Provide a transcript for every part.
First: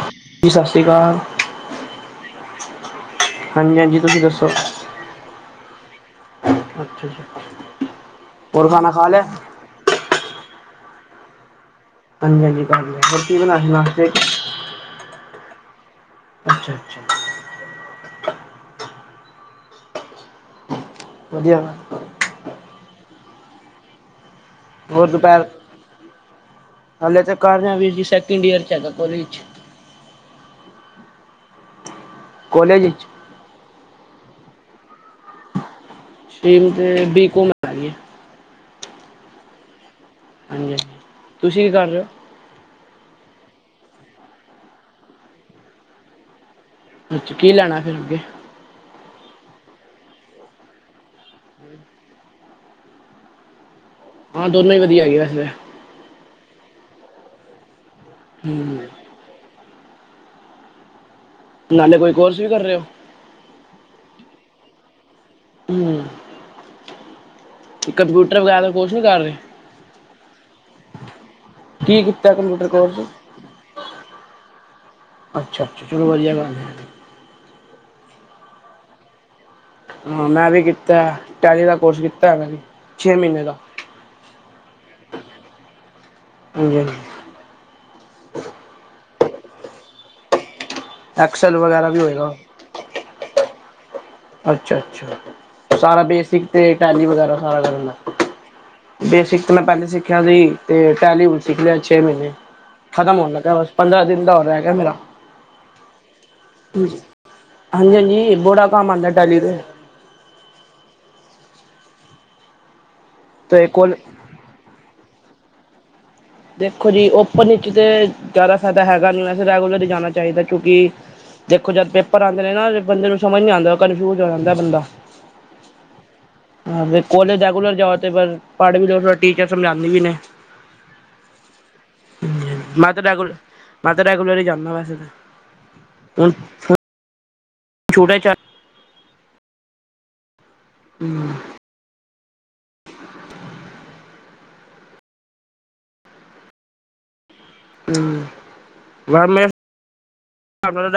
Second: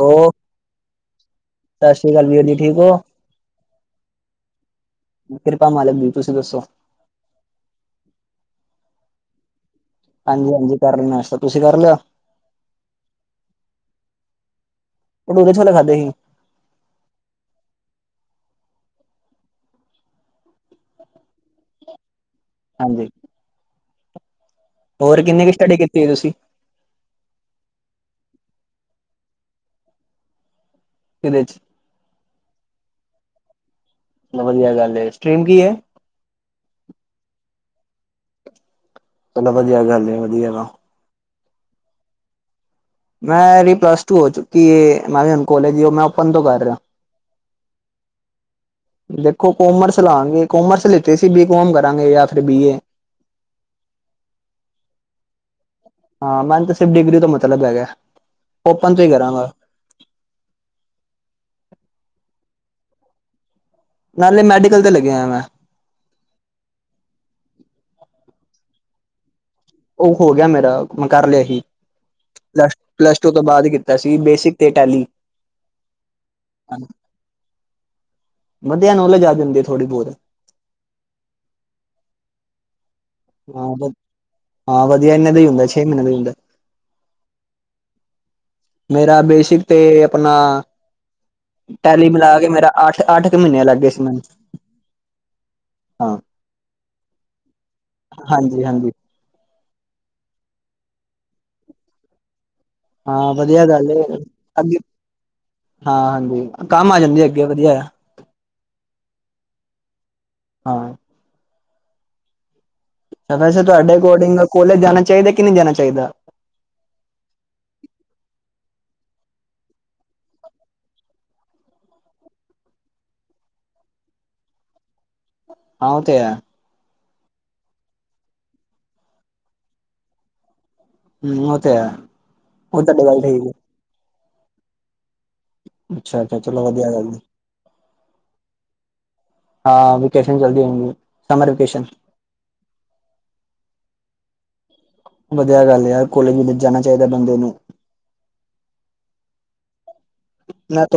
Hello, ਜੀ ਸਤਿ ਸ਼੍ਰੀ ਅਕਾਲ ਸਤਿ ਸ੍ਰੀ ਅਕਾਲ ਵੀਰ ਜੀ, ਠੀਕ ਹੋ? ਹਾਂਜੀ-ਹਾਂਜੀ, ਤੁਸੀਂ ਦੱਸੋ। ਕਿਰਪਾ ਮਾਲਕ ਦੀ ਤੁਸੀਂ ਦੱਸੋ ਅੱਛਾ ਜੀ। ਹੋਰ ਖਾਨਣਾ ਖਾ ਲੈ ਹਾਂਜੀ-ਹਾਂਜੀ, ਕਰ ਰਹੇ ਨਾਸ਼ਤਾ ਤੁਸੀਂ? ਕਰ ਲਿਆ ਹਾਂਜੀ-ਹਾਂਜੀ, ਹੋਰ ਕੀ ਬਣਾ ਰਹਿ ਨਾਸ਼ਤੇ ਚ ਪੂੜੀ ਛੋਲੇ ਖਾਧੇ ਸੀ। ਅੱਛਾ-ਅੱਛਾ। ਵਧੀਆ ਵੱਲ। ਹਾਂਜੀ। ਹੋਰ ਦੁਪਹਿਰ ਕਿੰਨੇ ਕੁ ਸਟੱਡੀ ਕੀਤੀ ਤੁਸੀਂ ਹਾਲੇ ਤ ਕਾਰਹਾ ਵੀ ਵੀਰਜੀ ਸੈਕਿੰਡ ਈਅਰ ਚਗਾਪੁਰ ਵਿੱਚ। [unintelligible] ਕਿਦੇ ਚ ਕੋਲੇਜ ਵਿੱਚ ਵਧੀਆ ਗੱਲ ਹੈ ਸਟ੍ਰਰੀਮ ਕੀ ਹੈ। ਸਟ੍ਰੀਮ ਤੇ ਬੀ ਘਮ ਆ ਗ ਹੈ। ਚਲੋ ਵਧੀਆ ਗੱਲ ਵਧੀਆ ਤ ਹਾਂਜੀ ਹਾਂਜੀ ਤੁਸੀਂ ਕੀ ਕਰ ਰਹੇ ਹੋ। ਮੈਂਰੀ ਪਲੱਸ ਟੂ ਹੋ ਚੁੱਕੀ ਹੈ ਮੈਂ ਵੀ ਹੁਣ ਕੋਲੇਜ ਉਹ ਮੈਂ ਓਪਨ ਤੋਂ ਕਰ ਰਿਹਾ। ਅੱਛਾ ਕੀ ਲੈਣਾ ਫੇਰ ਅੱਗੇ? ਦੇਖੋ ਕੋਮਰਸ ਲਾਾਂਗੇ ਕੋਮਰਸ ਲਿੱਤੇ ਸੀ ਬੀ ਕੋਮ ਕਰਾਂਗੇ ਜਾਂ ਫਿਰ ਬੀਏ। ਹਾਂ ਦੋਨੋ ਹੀ ਵਧੀਆਗੇ ਵੈਸੇ ਹਾਂ ਮੈਨੂੰ ਸਿਰਫ ਡਿਗਰੀ ਤੋਂ ਮਤਲਬ ਹੈਗਾ ਹਮ ਓਪਨ ਤੋਂ ਹੀ ਕਰਾਂਗਾ। ਨਾਲੇ ਕੋਈ ਕੋਰਸ ਵੀ ਕਰ ਰਹੇ ਹੋ। ਚਲਦੇ ਲੱਗੇ ਆ ਮੈਂ ਹਮ ਕੰਪਿਊਟਰ ਵਗੈਰਾ ਕੁਛ ਨੀ ਕਰ ਰਹੇ? ਉਹ ਹੋ ਗਿਆ ਮੇਰਾ ਮੈਂ ਕਰ ਲਿਆ ਸੀ। ਕੀ ਕੀਤਾ ਕੰਪਿਊਟਰ ਕੋਰਸ ਪਲੱਸ ਟੂ ਤੋਂ ਬਾਅਦ ਕੀਤਾ ਸੀ ਬੇਸਿਕ ਤੇ ਅਟੈਲੀ ਅੱਛਾ ਅੱਛਾ ਚਲੋ ਵਧੀਆ ਗੱਲ ਏ। ਵਧੀਆ ਨੌਲੇਜ ਆ ਜਾਂਦੀ। ਥੋੜ੍ਹੀ ਬਹੁਤ ਹਾਂ ਮੈਂ ਵੀ ਕੀਤਾ ਟੈਲੀ ਦਾ ਕੋਰਸ ਕੀਤਾ ਮੈਂ ਵੀ। ਛੇ ਮਹੀਨੇ ਦਾ ਹਾਂ ਹਾਂ ਵਧੀਆ ਇਹਨਾਂ ਦਾ ਹੀ ਹੁੰਦਾ ਛੇ ਮਹੀਨੇ ਦਾ ਹੀ ਹੁੰਦਾ। ਹਾਂਜੀ ਹਾਂਜੀ ਮੇਰਾ ਬੇਸਿਕ ਤੇ ਆਪਣਾ ਐਕਸਲ ਵਗੈਰਾ ਵੀ ਟੈਲੀ ਮਿਲਾ ਕੇ ਮੇਰਾ ਅੱਠ ਅੱਠ ਕੁ ਮਹੀਨੇ ਲੱਗ ਗਏ ਸੀ ਮੈਨੂੰ ਅੱਛਾ-ਅੱਛਾ। ਸਾਰਾ ਹਾਂ ਬੇਸਿਕ ਤੇ ਟੈਲੀ ਵਗੈਰਾ ਸਾਰਾ ਕਰਨ ਦਾ ਹਾਂਜੀ ਹਾਂਜੀ। ਤੇ ਮੈਂ ਪਹਿਲੇ ਸਿੱਖਿਆ ਸੀ ਤੇ ਟੈਲੀ ਸਿੱਖ ਲਿਆ ਛੇ ਮਹੀਨੇ ਖ਼ਤਮ ਹੋਣ ਹਾਂ ਲੱਗਿਆ ਵਧੀਆ ਬਸ ਗੱਲ ਏ ਪੰਦਰਾਂ ਦਿਨ ਦਾ ਹੋਰ ਹੈਗਾ ਅੱਗੇ ਮੇਰਾ। ਹਾਂ ਹਾਂਜੀ ਕੰਮ ਆ ਜਾਂਦੀ ਅੱਗੇ ਵਧੀਆ ਆ। ਹਾਂਜੀ-ਹਾਂਜੀ, ਬੋੜਾ ਕੰਮ ਆਦਾ ਡਲੀ ਦੇ ਹਾਂ ਵੈਸੇ ਤੇ ਕੋਲ ਤੁਹਾਡੇ ਅਕੋਰਡਿੰਗ ਕੋਲੇਜ ਜਾਣਾ ਚਾਹੀਦਾ ਕਿ ਨਹੀਂ ਜਾਣਾ ਚਾਹੀਦਾ। ਦੇਖੋ ਜੀ ਓਪਨ ਵਿੱਚ ਤਾਂ ਜ਼ਿਆਦਾ ਫਾਇਦਾ ਹੈਗਾ ਨੀ ਵੈਸੇ ਰੈਗੂਲਰਲੀ ਜਾਣਾ ਚਾਹੀਦਾ ਕਿਉਂਕਿ ਦੇਖੋ ਜਦ ਪੇਪਰ ਆਉਂਦੇ ਨੇ ਨਾ ਬੰਦੇ ਨੂੰ ਸਮਝ ਨੀ ਆਉਂਦਾ, ਕਨਫਿਊਜ ਹੋ ਜਾਂਦਾ ਬੰਦਾ। ਹਾਂ ਉਹ ਤੇ ਹੈ। ਕੋਲੇਜ ਰੈਗੂਲਰ ਜਾਓ ਤੇ ਬ ਪੜ੍ਹ ਵੀ ਲਓ ਟੀਚਰ ਸਮਝਾਦੀ ਵੀ ਨੇ। ਹਮ ਉਹ ਤੇ ਹੈ ਉਹ ਤਾਂ ਤਾਂਹਾਡੀ ਗੱਲ ਰੈਗੂਲਰ ਠੀਕ ਮੈਂ ਰੈਗੂਲਰ ਹੀ ਜਾਂਦਾ ਵੈਸੇ ਤੇ। ਅੱਛਾ-ਅੱਛਾ, ਚਲੋ ਵਧੀਆ ਗੱਲਦੀ। ਛੋਟਾ ਚਾਰ ਹਾਂ ਵੇਕੇਸ਼ਨ ਜਲਦੀ ਹਉਗੀ ਸਮਰ ਵਕੇਸ਼ਨ। ਵਧੀਆ ਗੱਲ ਹੈ ਯਾਰ ਕੋਲੇਜ ਕੁਲੇਜ ਜਾਣਾ ਚਾਹੀਦਾ ਬੰਦੇ ਨੂੰ ਹਮ ਬਸ ਮੈਂ [unintelligible] ਮੈਂ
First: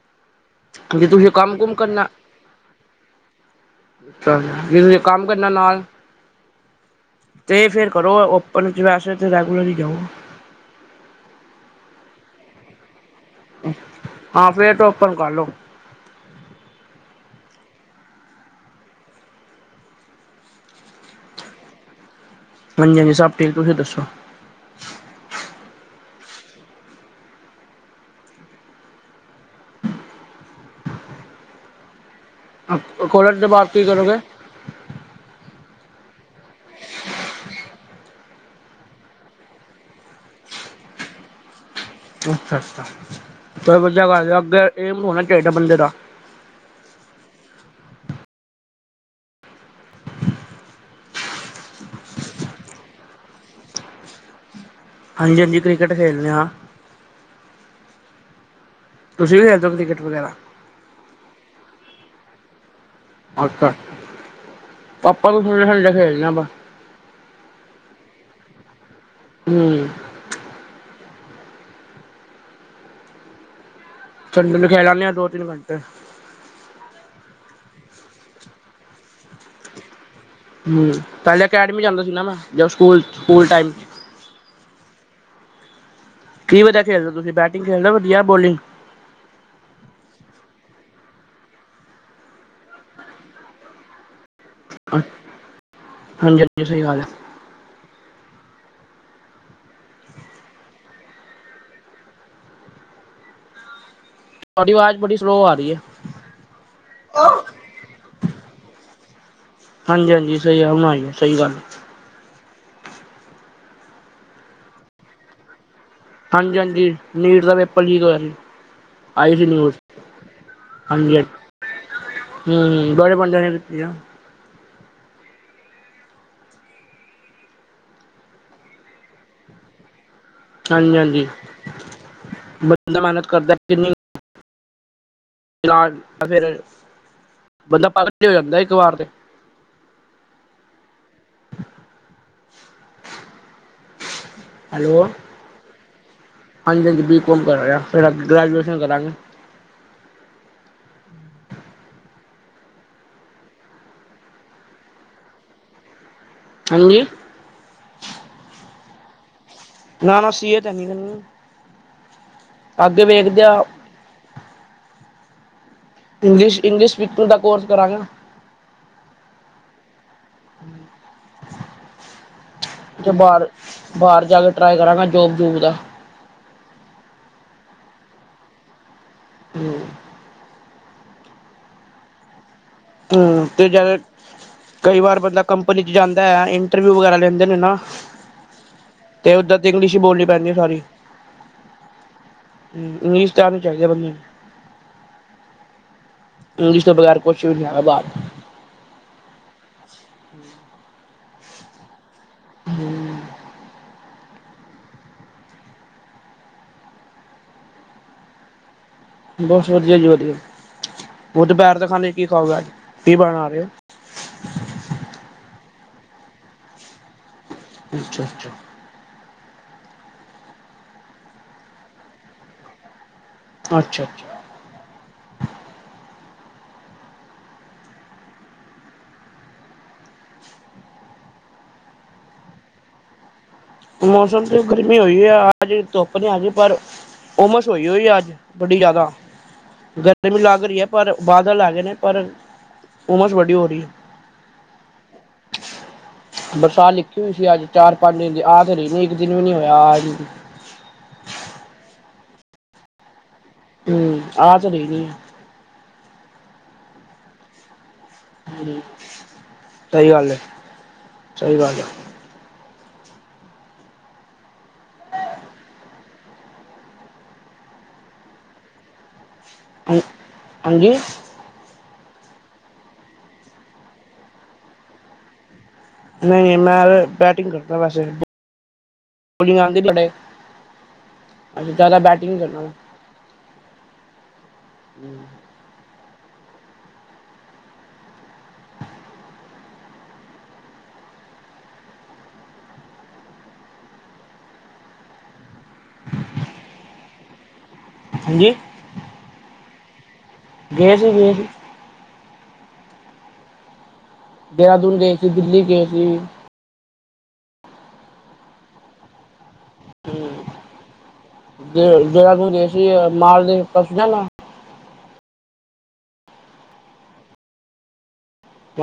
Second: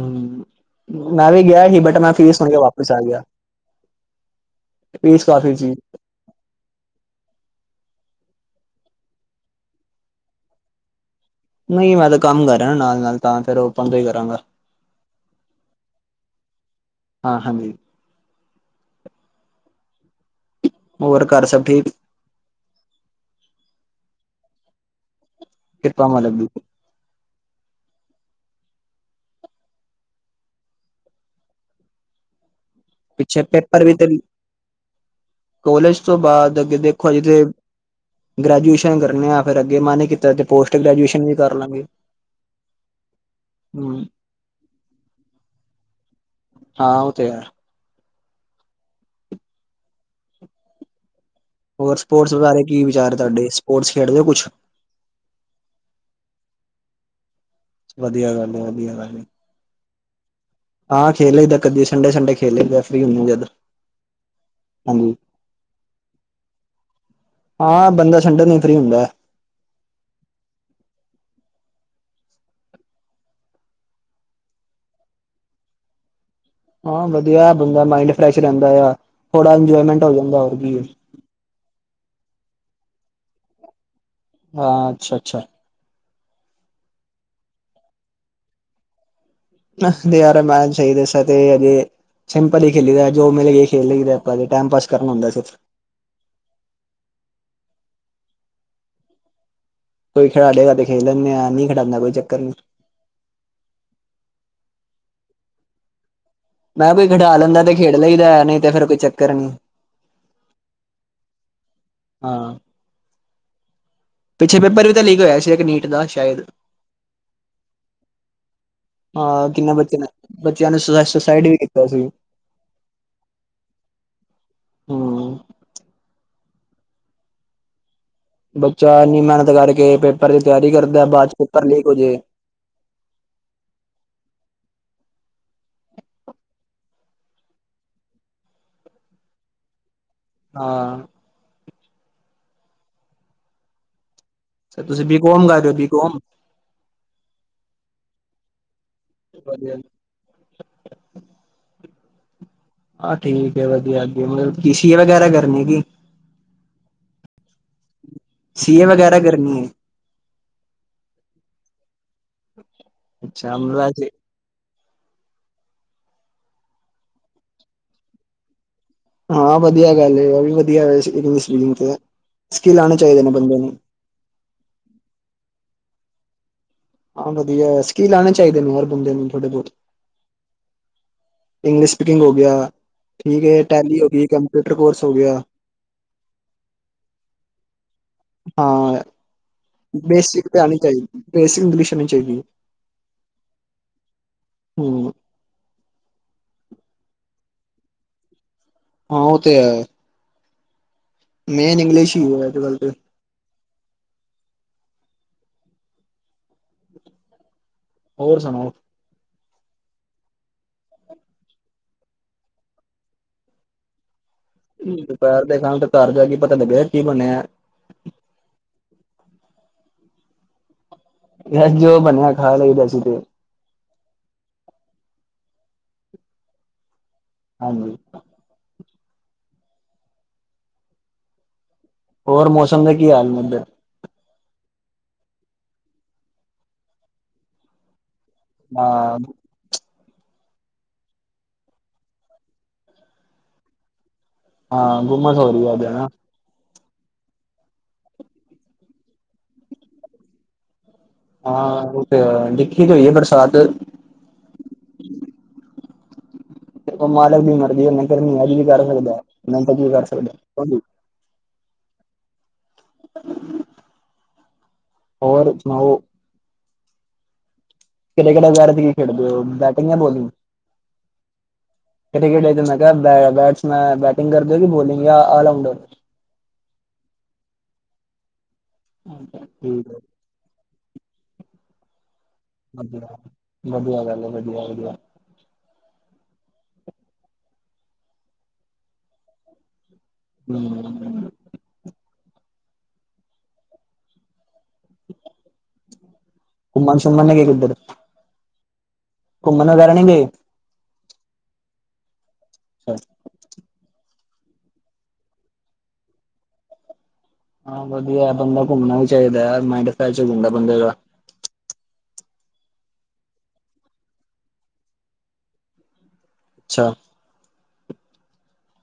ਹਮ ਮੈਂ ਵੀ ਗਿਆ ਸੀ ਬਟ ਕਰਨਾ ਮੈਂ ਫੀਸ ਸੁਣ ਕੇ ਵਾਪਿਸ ਆ ਗਿਆ। ਜੇ ਤੇ ਫੀਸ ਕੰਮ ਕਰਨਾ ਕਾਫ਼ੀ ਸੀ। ਨਾਲ ਤੇ ਫਿਰ ਕਰੋ ਓਪਨ ਚ ਵੈਸੇ ਤੇ ਰੈਗੂਲਰ ਹੀ ਜਾਉ। ਨਹੀਂ ਮੈਂ ਤਾਂ ਕੰਮ ਕਰ ਰਿਹਾ ਨਾ ਨਾਲ ਨਾਲ। ਤਾਂ, ਫੇਰ ਓਪਨ ਤੋਂ ਹੀ ਕਰਾਂਗਾ, ਹਾਂ ਫੇਰ ਤਾਂ ਓਪਨ ਕਰ ਲਓ ਹਾਂ, ਹਾਂਜੀ। ਹੋਰ ਘਰ ਸਭ ਠੀਕ ਹਾਂਜੀ-ਹਾਂਜੀ, ਸਭ ਠੀਕ ਤੁਸੀਂ ਦੱਸੋ। ਕੰਮ ਵਾਲੇ ਬਿਲਕੁਲ ਕੋਲਜ ਪਿੱਛੇ ਦੇ ਬਾਅਦ ਕੀ ਪੇਪਰ ਵੀ ਤੇ ਕਰੋਗੇ ਕੋਲੇਜ ਤੋਂ ਬਾਅਦ ਅੱਗੇ ਦੇਖੋ ਅਜੇ ਤੇ ਗ੍ਰੈਜੂਏਸ਼ਨ ਕਰਨੇ ਆ, ਫਿਰ ਅੱਗੇ ਮਨ ਕੀਤਾ ਤੇ ਪੋਸਟ ਗ੍ਰੈਜੂਏਸ਼ਨ ਵੀ ਕਰ ਲਾਂਗੇ। ਅੱਛਾ-ਅੱਛਾ, ਫਿਰ ਹੂੰ ਬੰਦੇ ਦਾ ਅੱਗੇ ਏਮ ਵੀ ਹੋਣਾ ਚਾਹੀਦਾ ਬੰਦੇ ਦਾ। ਹਾਂ, ਉਹ ਤੇ ਹੈ। ਹੋਰ ਸਪੋਰਟਸ ਬਾਰੇ ਕੀ ਵਿਚਾਰ ਤੁਹਾਡੇ, ਸਪੋਰਟਸ ਖੇਡਦੇ ਹੋ ਕੁਛ ਹਾਂਜੀ-ਹਾਂਜੀ, ਕ੍ਰਿਕਟ ਖੇਡਲਣੇ ਹਾਂ। ਵਧੀਆ ਗੱਲ, ਵਧੀਆ ਗੱਲ ਤੁਸੀਂ ਵੀ ਖੇਲਦੇ ਹੋ ਕ੍ਰਿਕਟ ਵਗੈਰਾ ਹਾਂ ਖੇਲ ਲਈ ਦਾ ਕਦੀ ਸੰਡੇ-ਸੰਡੇ ਖੇਲੇ ਲਈ ਦਾ। ਅੱਛਾ, ਹਾਂਜੀ ਪਾਪਾ ਨਾਲ ਖੇਡ ਖੇਲਦੇ ਆਪਾਂ। ਹਾਂ, ਬੰਦਾ ਸੰਡੇ ਨੂੰ ਫਰੀ ਹੁੰਦਾ। ਹੂੰ। ਸੰਡੇ ਨੂੰ ਖੇਲ ਆਣੇ ਦੋ ਤਿੰਨ ਘੰਟੇ। ਹਾਂ, ਵਧੀਆ ਬੰਦਾ ਮਾਈੰਡ ਫਰੈਸ਼ ਰਹਿੰਦਾ ਆ, ਥੋੜਾ ਇੰਜੋਏਮੈਂਟ ਹੋ ਜਾਂਦਾ ਹੋਰ ਕੀ ਹੂੰ, ਪਹਿਲੇ ਅਕੈਡਮੀ ਜਾਂਦਾ ਸੀ ਨਾ ਮੈਂ, ਜਦੋਂ ਸਕੂਲ ਸਕੂਲ ਟਾਈਮ। ਹਾਂ, ਅੱਛਾ-ਅੱਛਾ। ਕੀ, ਵਧੀਆ ਖੇਡਦੇ ਤੁਸੀਂ, ਬੈਟਿੰਗ ਖੇਡਦੇ ਵਧੀਆ, ਬੋਲਿੰਗ? ਤੇ, ਯਾਰ ਮੈਂ, ਸਹੀ ਦੱਸਾਂ ਤੇ ਅਜੇ, ਸਿੰਪਲ ਹੀ ਖੇਲੀ ਦਾ ਜੋ ਮਿਲ ਕੇ ਖੇਲ ਲਈ ਦਾ। ਨਾਲੇ ਟਾਈਮ ਪਾਸ ਕਰਨਾ ਹੁੰਦਾ ਅਸੀਂ, ਉਥੇ। ਹਾਂਜੀ ਹਾਂਜੀ ਸਹੀ ਗੱਲ ਹੈ ਕੋਈ ਖਿਡਾ, ਲੇਗਾ ਤੇ ਖੇਲ ਲੈਣੇ ਆ, ਨਹੀਂ ਖਿਡਾਣਦਾ, ਕੋਈ ਚੱਕਰ ਨਹੀਂ। ਤੁਹਾਡੀ, ਆਵਾਜ਼ ਬੜੀ ਸਲੋਅ ਆ ਰਹੀ ਆ। ਮੈਂ, ਕਿਹਾ ਕੋਈ ਖਿਡਾ ਲੈਂਦਾ ਤੇ, ਖੇਡ ਲਈਦਾ ਨਹੀਂ ਤੇ, ਫੇਰ ਕੋਈ ਚੱਕਰ ਨੀ। ਹਾਂ, ਸਹੀ ਗੱਲ ਹੈ। ਹਾਂ ਪਿੱਛੇ ਪੇਪਰ ਵੀ ਤਾਂ ਲੀਕ ਹੋਇਆ ਸੀ। ਇੱਕ ਨੀਟ ਦਾ ਸ਼ਾਇਦ ਹਾਂਜੀ- ਹਾਂਜੀ, ਨੀਟ ਦਾ ਪੇਪਰ ਲੀਕ ਹੋਇਆ ਸੀ। ਆਈ ਸੀ ਹਾਂ, ਕਿੰਨਾ ਨਿਊਜ਼ ਬੱਚਿਆਂ ਨੇ, ਬੱਚਿਆਂ ਨੇ ਸੁਸਾਈਡ ਵੀ ਕੀਤਾ ਸੀ। ਹੂੰ- ਹੂੰ, ਬੜੇ ਬੰਦਿਆਂ ਨੇ ਦਿੱਤੀਆਂ। ਹੂੰ। ਬੱਚਾ, ਇੰਨੀ ਮਿਹਨਤ ਕਰਕੇ ਪੇਪਰ ਦੀ ਤਿਆਰੀ ਹਾਂਜੀ ਕਰਦਾ, ਹਾਂਜੀ ਬਾਅਦ ਚ ਪੇਪਰ ਲੀਕ ਹੋ ਜੇ। ਬੰਦਾ ਮਿਹਨਤ ਕਰਦਾ ਕਿੰਨੀ ਫਿਰ [unintelligible] ਬੰਦਾ ਪਾਗ਼ਲ ਦੇ, ਹੋ ਜਾਂਦਾ ਇੱਕ ਵਾਰ ਤੇ। ਹਾਂ। [unintelligible] ਸਰ ਹੈਲੋ, ਤੁਸੀਂ ਬੀ ਕੌਮ ਕਰ ਰਹੇ ਹੋ ਬੀ ਕੌਮ ਹਾਂਜੀ- ਹਾਂਜੀ, ਬੀ ਕੋਮ ਕਰ ਰਿਹਾ, ਫੇਰ ਅੱਗੇ ਗਰੈਜੂਏਸ਼ਨ ਕਰਾਂਗੇ। ਆਹ ਠੀਕ ਐ, ਵਧੀਆ। ਅੱਗੇ ਬੀ ਸੀ ਏ ਵਗੈਰਾ ਕਰਨੀ ਕੀ? [unintelligible] ਹਾਂਜੀ। ਸੀ ਏ, ਵਗੈਰਾ ਕਰਨੀ ਐ। ਕਲੀਅਰ ਕਰਨੀ ਪੈਣੀ ਏ। ਅੱਗੇ, ਵੇਖਦੇ ਆ। ਅੱਛਾ ਵੈਸੇ ਇੰਗਲਿਸ਼, ਇੰਗਲਿਸ਼ ਪੇਪਰ ਦਾ ਕੋਰਸ ਕਰਾਂਗਾ। ਹਾਂ, ਵਧੀਆ ਗੱਲ ਐ ਵਧੀਆ [inaudible] ਆਉਣੇ ਤੇੇ ਚਾਹੀਦੇ ਨੇ ਬਾਹਰ, ਬੰਦੇ ਨੂੰ ਬਾਹਰ ਜਾ ਕੇ, ਟਰਾਈ ਕਰਾਂਗਾ ਜੋਬ- ਜੂਬ ਦਾ। ਹਾ, ਵਧੀਆ ਕੀ ਲਾਣੇ ਚਾਹੀਦੇ ਨੇ, ਹਰ ਬੰਦੇ ਨੂੰ ਥੋੜੇ ਹੂੰ ਬਹੁਤ। ਇੰਗਲਿਸ਼ ਸਪੀਕਿੰਗ ਹੋ ਗਿਆ। ਠੀਕ ਹਮ ਹੈ ਤੇ ਜਦ ਟੈਲੀ ਹੋ ਗਈ ਕੰਪਿਊਟਰ ਕਈ ਕੋਰਸ ਹੋ ਵਾਰ ਗਿਆ ਬੰਦਾ ਕੰਪਨੀ ਚ ਜਾਂਦਾ ਹੈ ਇੰਟਰਵਿਊ ਵਗੈਰਾ ਲੈਂਦੇ ਨੇ ਨਾ। ਹਾਂ ਤੇ ਉੱਦਾਂ ਤੇ ਇੰਗਲਿਸ਼ ਹੀ ਬੋਲਣੀ ਬੇਸਿਕ ਪੈਂਦੀ ਹੈ ਤੇ ਆਉਣੀ ਚਾਹੀਦੀ ਬੇਸਿਕ ਇੰਗਲਿਸ਼ ਆਣੀ ਚਾਹੀਦੀ ਏ। ਹੂੰ, ਇੰਗਲਸ਼ਟਾਰ ਨੂੰ, ਚਾਹੀਦਾ ਬੰਦੇ ਨੂੰ। ਹੂੰ। ਇੰਗਲਿਸ਼ ਦੇ ਬਗ਼ੈਰ, ਕੁਛ ਵੀ ਨਹੀਂ ਆ। ਬਾ ਹਾਂ, ਉਹ ਤੇ ਹੈ। ਮੇਨ ਇੰਗਲਿਸ਼ ਹੀ ਹੈ। ਅੱਜਕੱਲ ਤੇ। ਹੋਰ ਸੁਣਾਓ? ਬਸ, ਵਧੀਆ ਜੀ ਵਧੀਆ। ਉਹ ਦੋਪਹਿਰ ਦੇ ਖਾਣੇ ਚ ਕੀ ਖਾਊਗਾ ਅੱਜ ਕੀ ਬਣਾ ਰਹੇ ਹੋ? ਦੁਪਹਿਰ ਦੇ ਖਗ ਤੇ, ਘਰ ਜਾ ਕੇ ਪਤਾ, ਲੱਗਿਆ ਕੀ ਬਣਿਆ। ਅੱਛਾ, ਅੱਛਾ। ਬ ਜੋ ਬਣਿਆ, ਖਾ ਲਈਦਾ ਅਸੀ ਤੇ। ਅੱਛਾ, ਅੱਛਾ। ਹਾਂਜੀ। ਹੋਰ, ਮੌਸਮ ਦੇ ਕੀ ਹਾਲ ਨੇ ਇੱਧਰ? ਮੌਸਮ ਤੇ ਗਰਮੀ ਹੋਈ ਆ। ਅੱਜ ਧੁੱਪ ਨੀ ਆਜ, ਪਰ ਉਮਸ ਹੋਈ- ਹੋਈ ਅੱਜ। ਵਡੀ ਜ਼ਿਆਦਾ ਹਾਂ ਗਰ- ਗਰਮੀ ਲੱਗ ਰਹੀ ਹੈ। ਪਰ ਬਾਦਲ ਆ ਗਏ ਨੇ, ਪਰ ਉਮਸ ਵੱਡੀ ਹੋ ਰਹੀ ਹੈ। ਹਾਂ, ਗੁੰਮਸ ਹੋ ਰਹੀ ਹੈ। ਅਜ ਹਨਾ। ਬਰਸਾਤ ਲਿਖੀ ਹੋਈ ਸੀ। ਅੱਜ ਚਾਰ, ਪੰਜ ਦਿਨ ਦੀ ਆ ਤੇ ਰਹੀ ਨੀ ਇੱਕ ਦਿਨ ਵੀ ਨੀ ਹੋਇਆ ਆ। ਹਾਂ ਉਹ ਤੇ ਹੈ ਦੇਖੀ ਜੋ ਹੋਈ ਬਰਸਾਤ ਹਮ ਆ ਤੇ ਰਹੀ ਨਹੀਂ। ਉਹ ਮਾਲਕ ਵੀ ਮਰਦੀ ਉਹਨਾਂ ਗਰਮੀਆਂ ਵਿਚ ਵੀ ਕਰ ਸਕਦਾ ਨੰਤ [inaudible] ਜੀ ਵੀ ਕਰ ਸਹੀ ਗੱਲ ਹੈ ਸਕਦਾ। ਸਹੀ ਗੱਲ ਹੋਰ ਸੁਣਾਓ? [inaudible] ਹਾਂ ਬੋਲਿੰਗ ਹਾਂ ਜੀ ਕਿਹੜੇ ਕਿਹੜੇ ਦਿਨ ਮੈਚ ਹ ਬੈਟਸਮੈਨ ਬੈਟਿੰਗ ਕਰਦੇ ਕਿ ਬਲਿੰਗ ਜਾਂ ਆਲਰਾਊਂਡਰ ਨਹੀਂ ਨਹੀਂ ਮੈਂ ਯ ਬੈਟਿੰਗ ਕਰਦਾ ਵੈਸੇ। ਠੀਕ ਜਿਆਦਾ ਬੈਠ ਵਧੀਆ ਵਧੀਆ ਗੱਲ ਹੈ ਵਧੀਆ ਵਧੀਆ ਹਮ ਸਮਾਨ [inaudible] ਹਾਂਜੀ ਮਨੀਕਰਨ ਨਹੀਂ ਗਏ? ਗਏ ਸੀ ਗਏ ਸੀ। ਅਛ ਦੇਹਰਾਦੂਨ ਗਏ ਸੀ ਦਿੱਲੀ ਗਏ ਸੀ। ਹਾਂ ਵਧੀਆ ਬੰਦਾ ਘੁੰਮਣਾ ਵੀ ਚਾਹੀਦਾ ਮਾਇੰਡ ਫਰੈਸ਼ ਹੁੰਦਾ ਬੰਦੇ ਦਾ। ਜ ਜਿਹੜਾ ਤੂੰ ਦੇਸੀ ਮਾਰ ਦੇ ਪਰਸੂ ਜਾਣਾ। ਅੱਛਾ ਚ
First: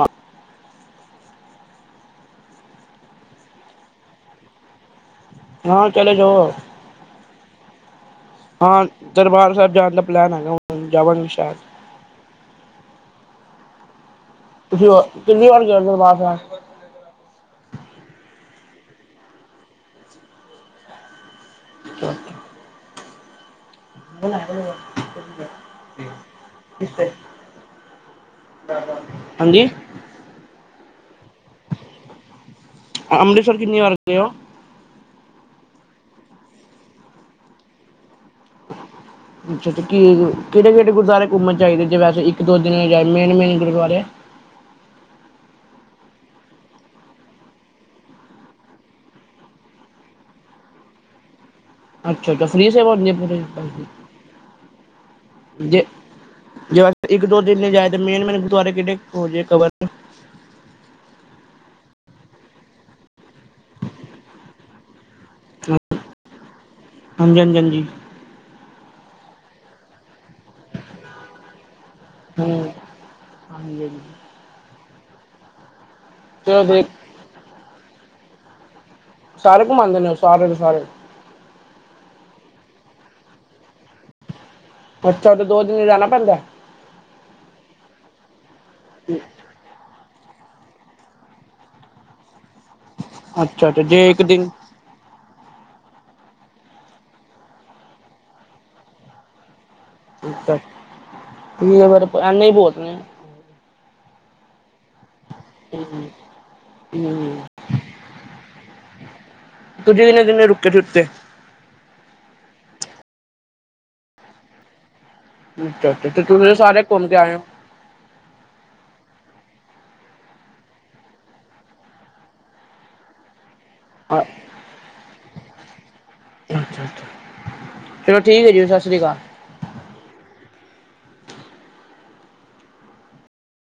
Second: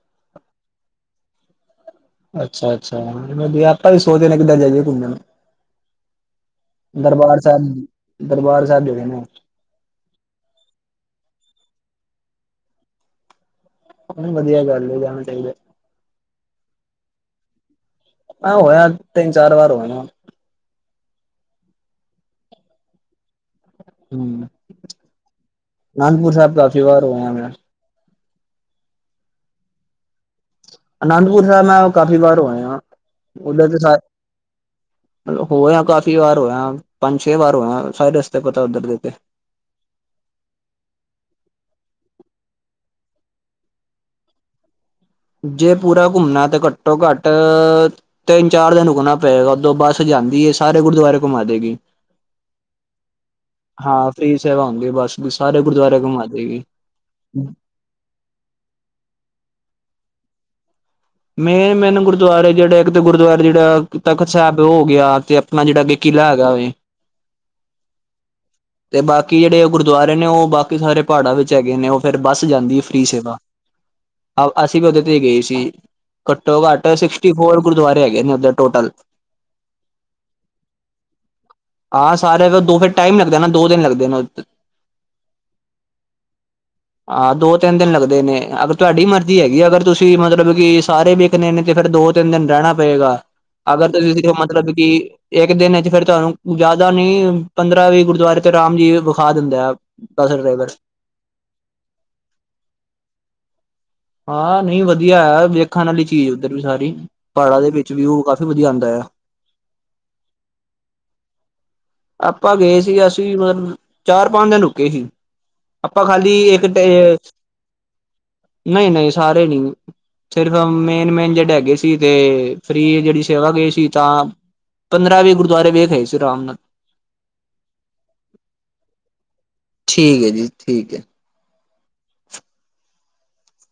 ਅੱਛਾ ਅੱਛਾ ਵਧੀਆ ਆਪਾਂ ਵੀ ਸੋਚਦੇ ਨੇ ਕਿੱਦਾਂ ਜਾਈਏ ਘੁੰਮਣ। ਹਾਂ ਚਲੇ ਜਾਓ ਦਰਬਾਰ ਸਾਹਿਬ ਦਰਬਾਰ ਹਾਂ ਸਾਹਿਬ ਜਗ੍ਹਾ ਨੇ ਦਰਬਾਰ ਸਾਹਿਬ ਜਾਣ ਦਾ ਪਲੈਨ ਹੈਗਾ ਜਾਵਾਂਗੇ ਸ਼ਾਇਦ। ਵਧੀਆ ਤੁਸੀਂ ਗੱਲ ਹੈ ਜਾਣਾ ਕਿੰਨੀ ਚਾਹੀਦਾ ਵਾਰ ਗਏ ਦਰਬਾਰ ਸਾਹਿਬ? ਆ ਹੋ ਆਇਆ ਤਿੰਨ ਚਾਰ ਵਾਰ ਹੋ ਆਏ ਆ। [unintelligible] ਹਮ ਆਨੰਦਪੁਰ ਸਾਹਿਬ ਕਾਫੀ ਵਾਰ ਹੋਏ ਮੇੈਂ ਹਾਂਜੀ। ਅਨੰਦਪੁਰ ਸਾਹਿਬ ਮੈਂ ਕਾਫੀ ਵਾਰ ਹੋ ਆਇਆ ਅੰਮ੍ਰਿਤਸਰ ਉੱਧਰ ਤੇ ਕਿੰਨੀ ਵਾਰ ਗਏ ਹੋ ਸਾਰੇ ਹੋ ਆਇਆ ਕਾਫੀ ਵਾਰ ਹੋ ਆਇਆ ਪੰਜ ਛੇ ਵਾਰ ਹੋ ਆਇਆ ਸਾਰੇ। ਪਤਾ ਉੱਧਰ ਦੇ ਤੇ ਅੱਛਾ ਅੱਛ ਕੀ ਕਿਹੜੇ ਕਿਹੜੇ ਗੁਰਦੁਆਰੇ ਘੁੰਮਣ ਚਾਹੀਦੇ ਜੇ ਵੈਸੇ ਇੱਕ ਇੱਕ ਦੋ ਦਿਨ ਜਾ ਮੇਨ ਮੇਨ ਗੁਰਦੁਆਰੇ ਜੇ ਪੂਰਾ ਘੁੰਮਣਾ ਤੇ ਘੱਟੋ ਘੱਟ ਤਿੰਨ ਚਾਰ ਦਿਨ ਰੁਕਣਾ ਪਏਗਾ ਉਦੋ ਬੱਸ ਜਾਂਦੀ ਏ ਸਾਰੇ ਗੁਰਦੁਆਰੇ ਘੁੰਮਾ ਦੇਏਗੀ। ਅੱਛਾ ਅੱਛਾ ਫ੍ਰੀ ਸੇਵਾ ਦੀ ਪੂਰੇ? ਬਸ ਵੀ ਸਾਰੇ ਜੇ ਗੁਰਦੁਆ ਘੁੰਮਾ ਦੇਗੀ। ਜੇ ਇੱਕ ਦੋ ਦਿਨ ਲਈ ਜਾਏ ਤਾਂ ਮੇਨ ਮੈਨ ਗੁਰਦੁਆਰੇ ਕਿਹੜੇ ਹੋ ਜਾਏ ਕਵਰ? ਮੇਨ ਮੇਨ ਗੁਰਦੁਆਰੇ ਜਿਹੜਾ ਇੱਕ ਤਾਂ ਗੁਰਦੁਆਰੇ ਜਿਹੜਾ ਤਖ਼ਤ ਸਾਹਿਬ ਉਹ ਹੋ ਗਿਆ। ਤੇ ਆਪਣਾ ਜਿਹੜਾ ਕਿ ਕਿਲ੍ਹਾ ਹੈਗਾ ਵੇ। ਹਾਂਜੀ ਹਾਂਜੀ ਹਾਂਜੀ। ਤੇ ਬਾਕੀ ਜਿਹੜੇ ਗੁਰਦੁਆਰੇ ਨੇ ਉਹ ਬਾਕੀ ਸਾਰੇ ਪਹਾੜਾਂ ਵਿੱਚ ਹੈਗੇ ਨੇ ਉਹ ਫੇਰ ਬੱਸ ਹੂੰ ਜਾਂਦੀ ਹੈ ਫ੍ਰੀ ਸੇਵਾ। ਹਾਂਜੀ ਹਾਂਜੀ ੇ ਵੀ ਗਏ ਸੀ ਘੱਟੋ ਚਲੋ ਘੱਟ ਦੇਖ ਸਿਕਸਟੀ ਫੋਰ ਗੁਰਦੁਆਰੇ ਹੈਗੇ ਨੇ ਉੱਧਰ ਟੋਟਲ ਸਾਰੇ ਘੁਮਾਉਂਦੇ ਨੇ ਉਹ ਸਾਰੇ ਦੇ ਸਾਰੇ? ਹਾਂ ਸਾਰੇ ਦੋ ਫਿਰ ਟਾਈਮ ਲੱਗਦੇ ਨਾ ਦੋ ਦਿਨ ਲੱਗਦੇ ਨੇ। ਅੱਛਾ ਤੇ ਦੋ ਦਿਨ ਜਾਣਾ ਪੈਂਦਾ। ਹਾਂ ਦੋ ਤਿੰਨ ਦਿਨ ਲੱਗਦੇ ਨੇ ਅਗਰ ਤੁਹਾਡੀ ਮਰਜ਼ੀ ਹੈਗੀ ਅਗਰ ਤੁਸੀਂ ਮਤਲਬ ਕਿ ਸਾਰੇ ਵੇਖਣੇ ਨੇ ਤੇ ਫੇਰ ਦੋ ਤਿੰਨ ਦਿਨ ਰਹਿਣਾ ਪਏਗਾ ਅੱਛਾ ਅੱਛਾ ਅਗਰ ਜੇ ਇੱਕ ਤੁਸੀਂ ਦਿਨ ਮਤਲਬ ਕਿ ਇੱਕ ਦਿਨ ਵਿੱਚ ਫੇਰ ਤੁਹਾਨੂੰ ਜ਼ਿਆਦਾ ਨੀ ਪੰਦਰਾਂ ਵੀਹ ਗੁਰਦੁਆਰੇ ਤੇ ਰਾਮ ਜੀ ਵਿਖਾ ਦਿੰਦਾ ਆ। ਠੀ ਠੀਕ ਹੈ ਫਿਰ ਐਨਾ ਹੀ ਬੋਤ ਨੇ- ਹਾਂ ਨਹੀਂ ਵਧੀਆ ਵੇਖਣ ਵਾਲੀ ਚੀਜ਼ ਉੱਧਰ ਵੀ ਸਾਰੀ ਪਾੜਾਂ ਦੇ ਵਿੱਚ ਵੀਊ ਉਥੇ ਵਧੀਆ ਆਂਦਾ ਏ ਆ। ਤੁਜਂ ਕਿੰਨੇ ਕਿਨੇ ਰੁਕੇ ਸੁਤੇ ਆਪਾਂ ਗਏ ਸੀ ਅਸੀਂ ਮਤਲਬ ਚਾਰ ਪੰਜ ਦਿਨ ਰੁਕੇ ਸੀ। ਅੱਛਾ ਆਪਾਂ ਅੱਛਾ ਤੇ ਖਾਲੀ ਤੁਸੀਂ ਇੱਕ ਸਾਰੇ ਘੁੰਮ ਕੇ ਆਏ ਹੋ ਨਹੀਂ ਸਾਰੇ ਨੀ ਸਿਰਫ ਮੇਨ ਮ-ਮੇਨ ਜਿਹੜੇ ਹੈਗੇ ਸੀ ਤੇ ਫ੍ਰੀ ਜਿਹੜੀ ਸੇਵਾ, ਗਏ ਸੀ- ਤਾਂ ਪੰਦਰਾਂ ਵੀ ਗੁਰਦੁਆਰੇ ਵੇਖਏ ਸੀ ਰਾਮ ਨਾਲ ਅੱਛਾ ਅੱਛਾ ਚਲੋ ਠੀਕ ਹੈ ਜੀ ਸਤਿ ਸ੍ਰੀ ਅਕਾਲ। ਠੀਕ ਹੈ ਜੀ ਠੀਕ ਹੈ।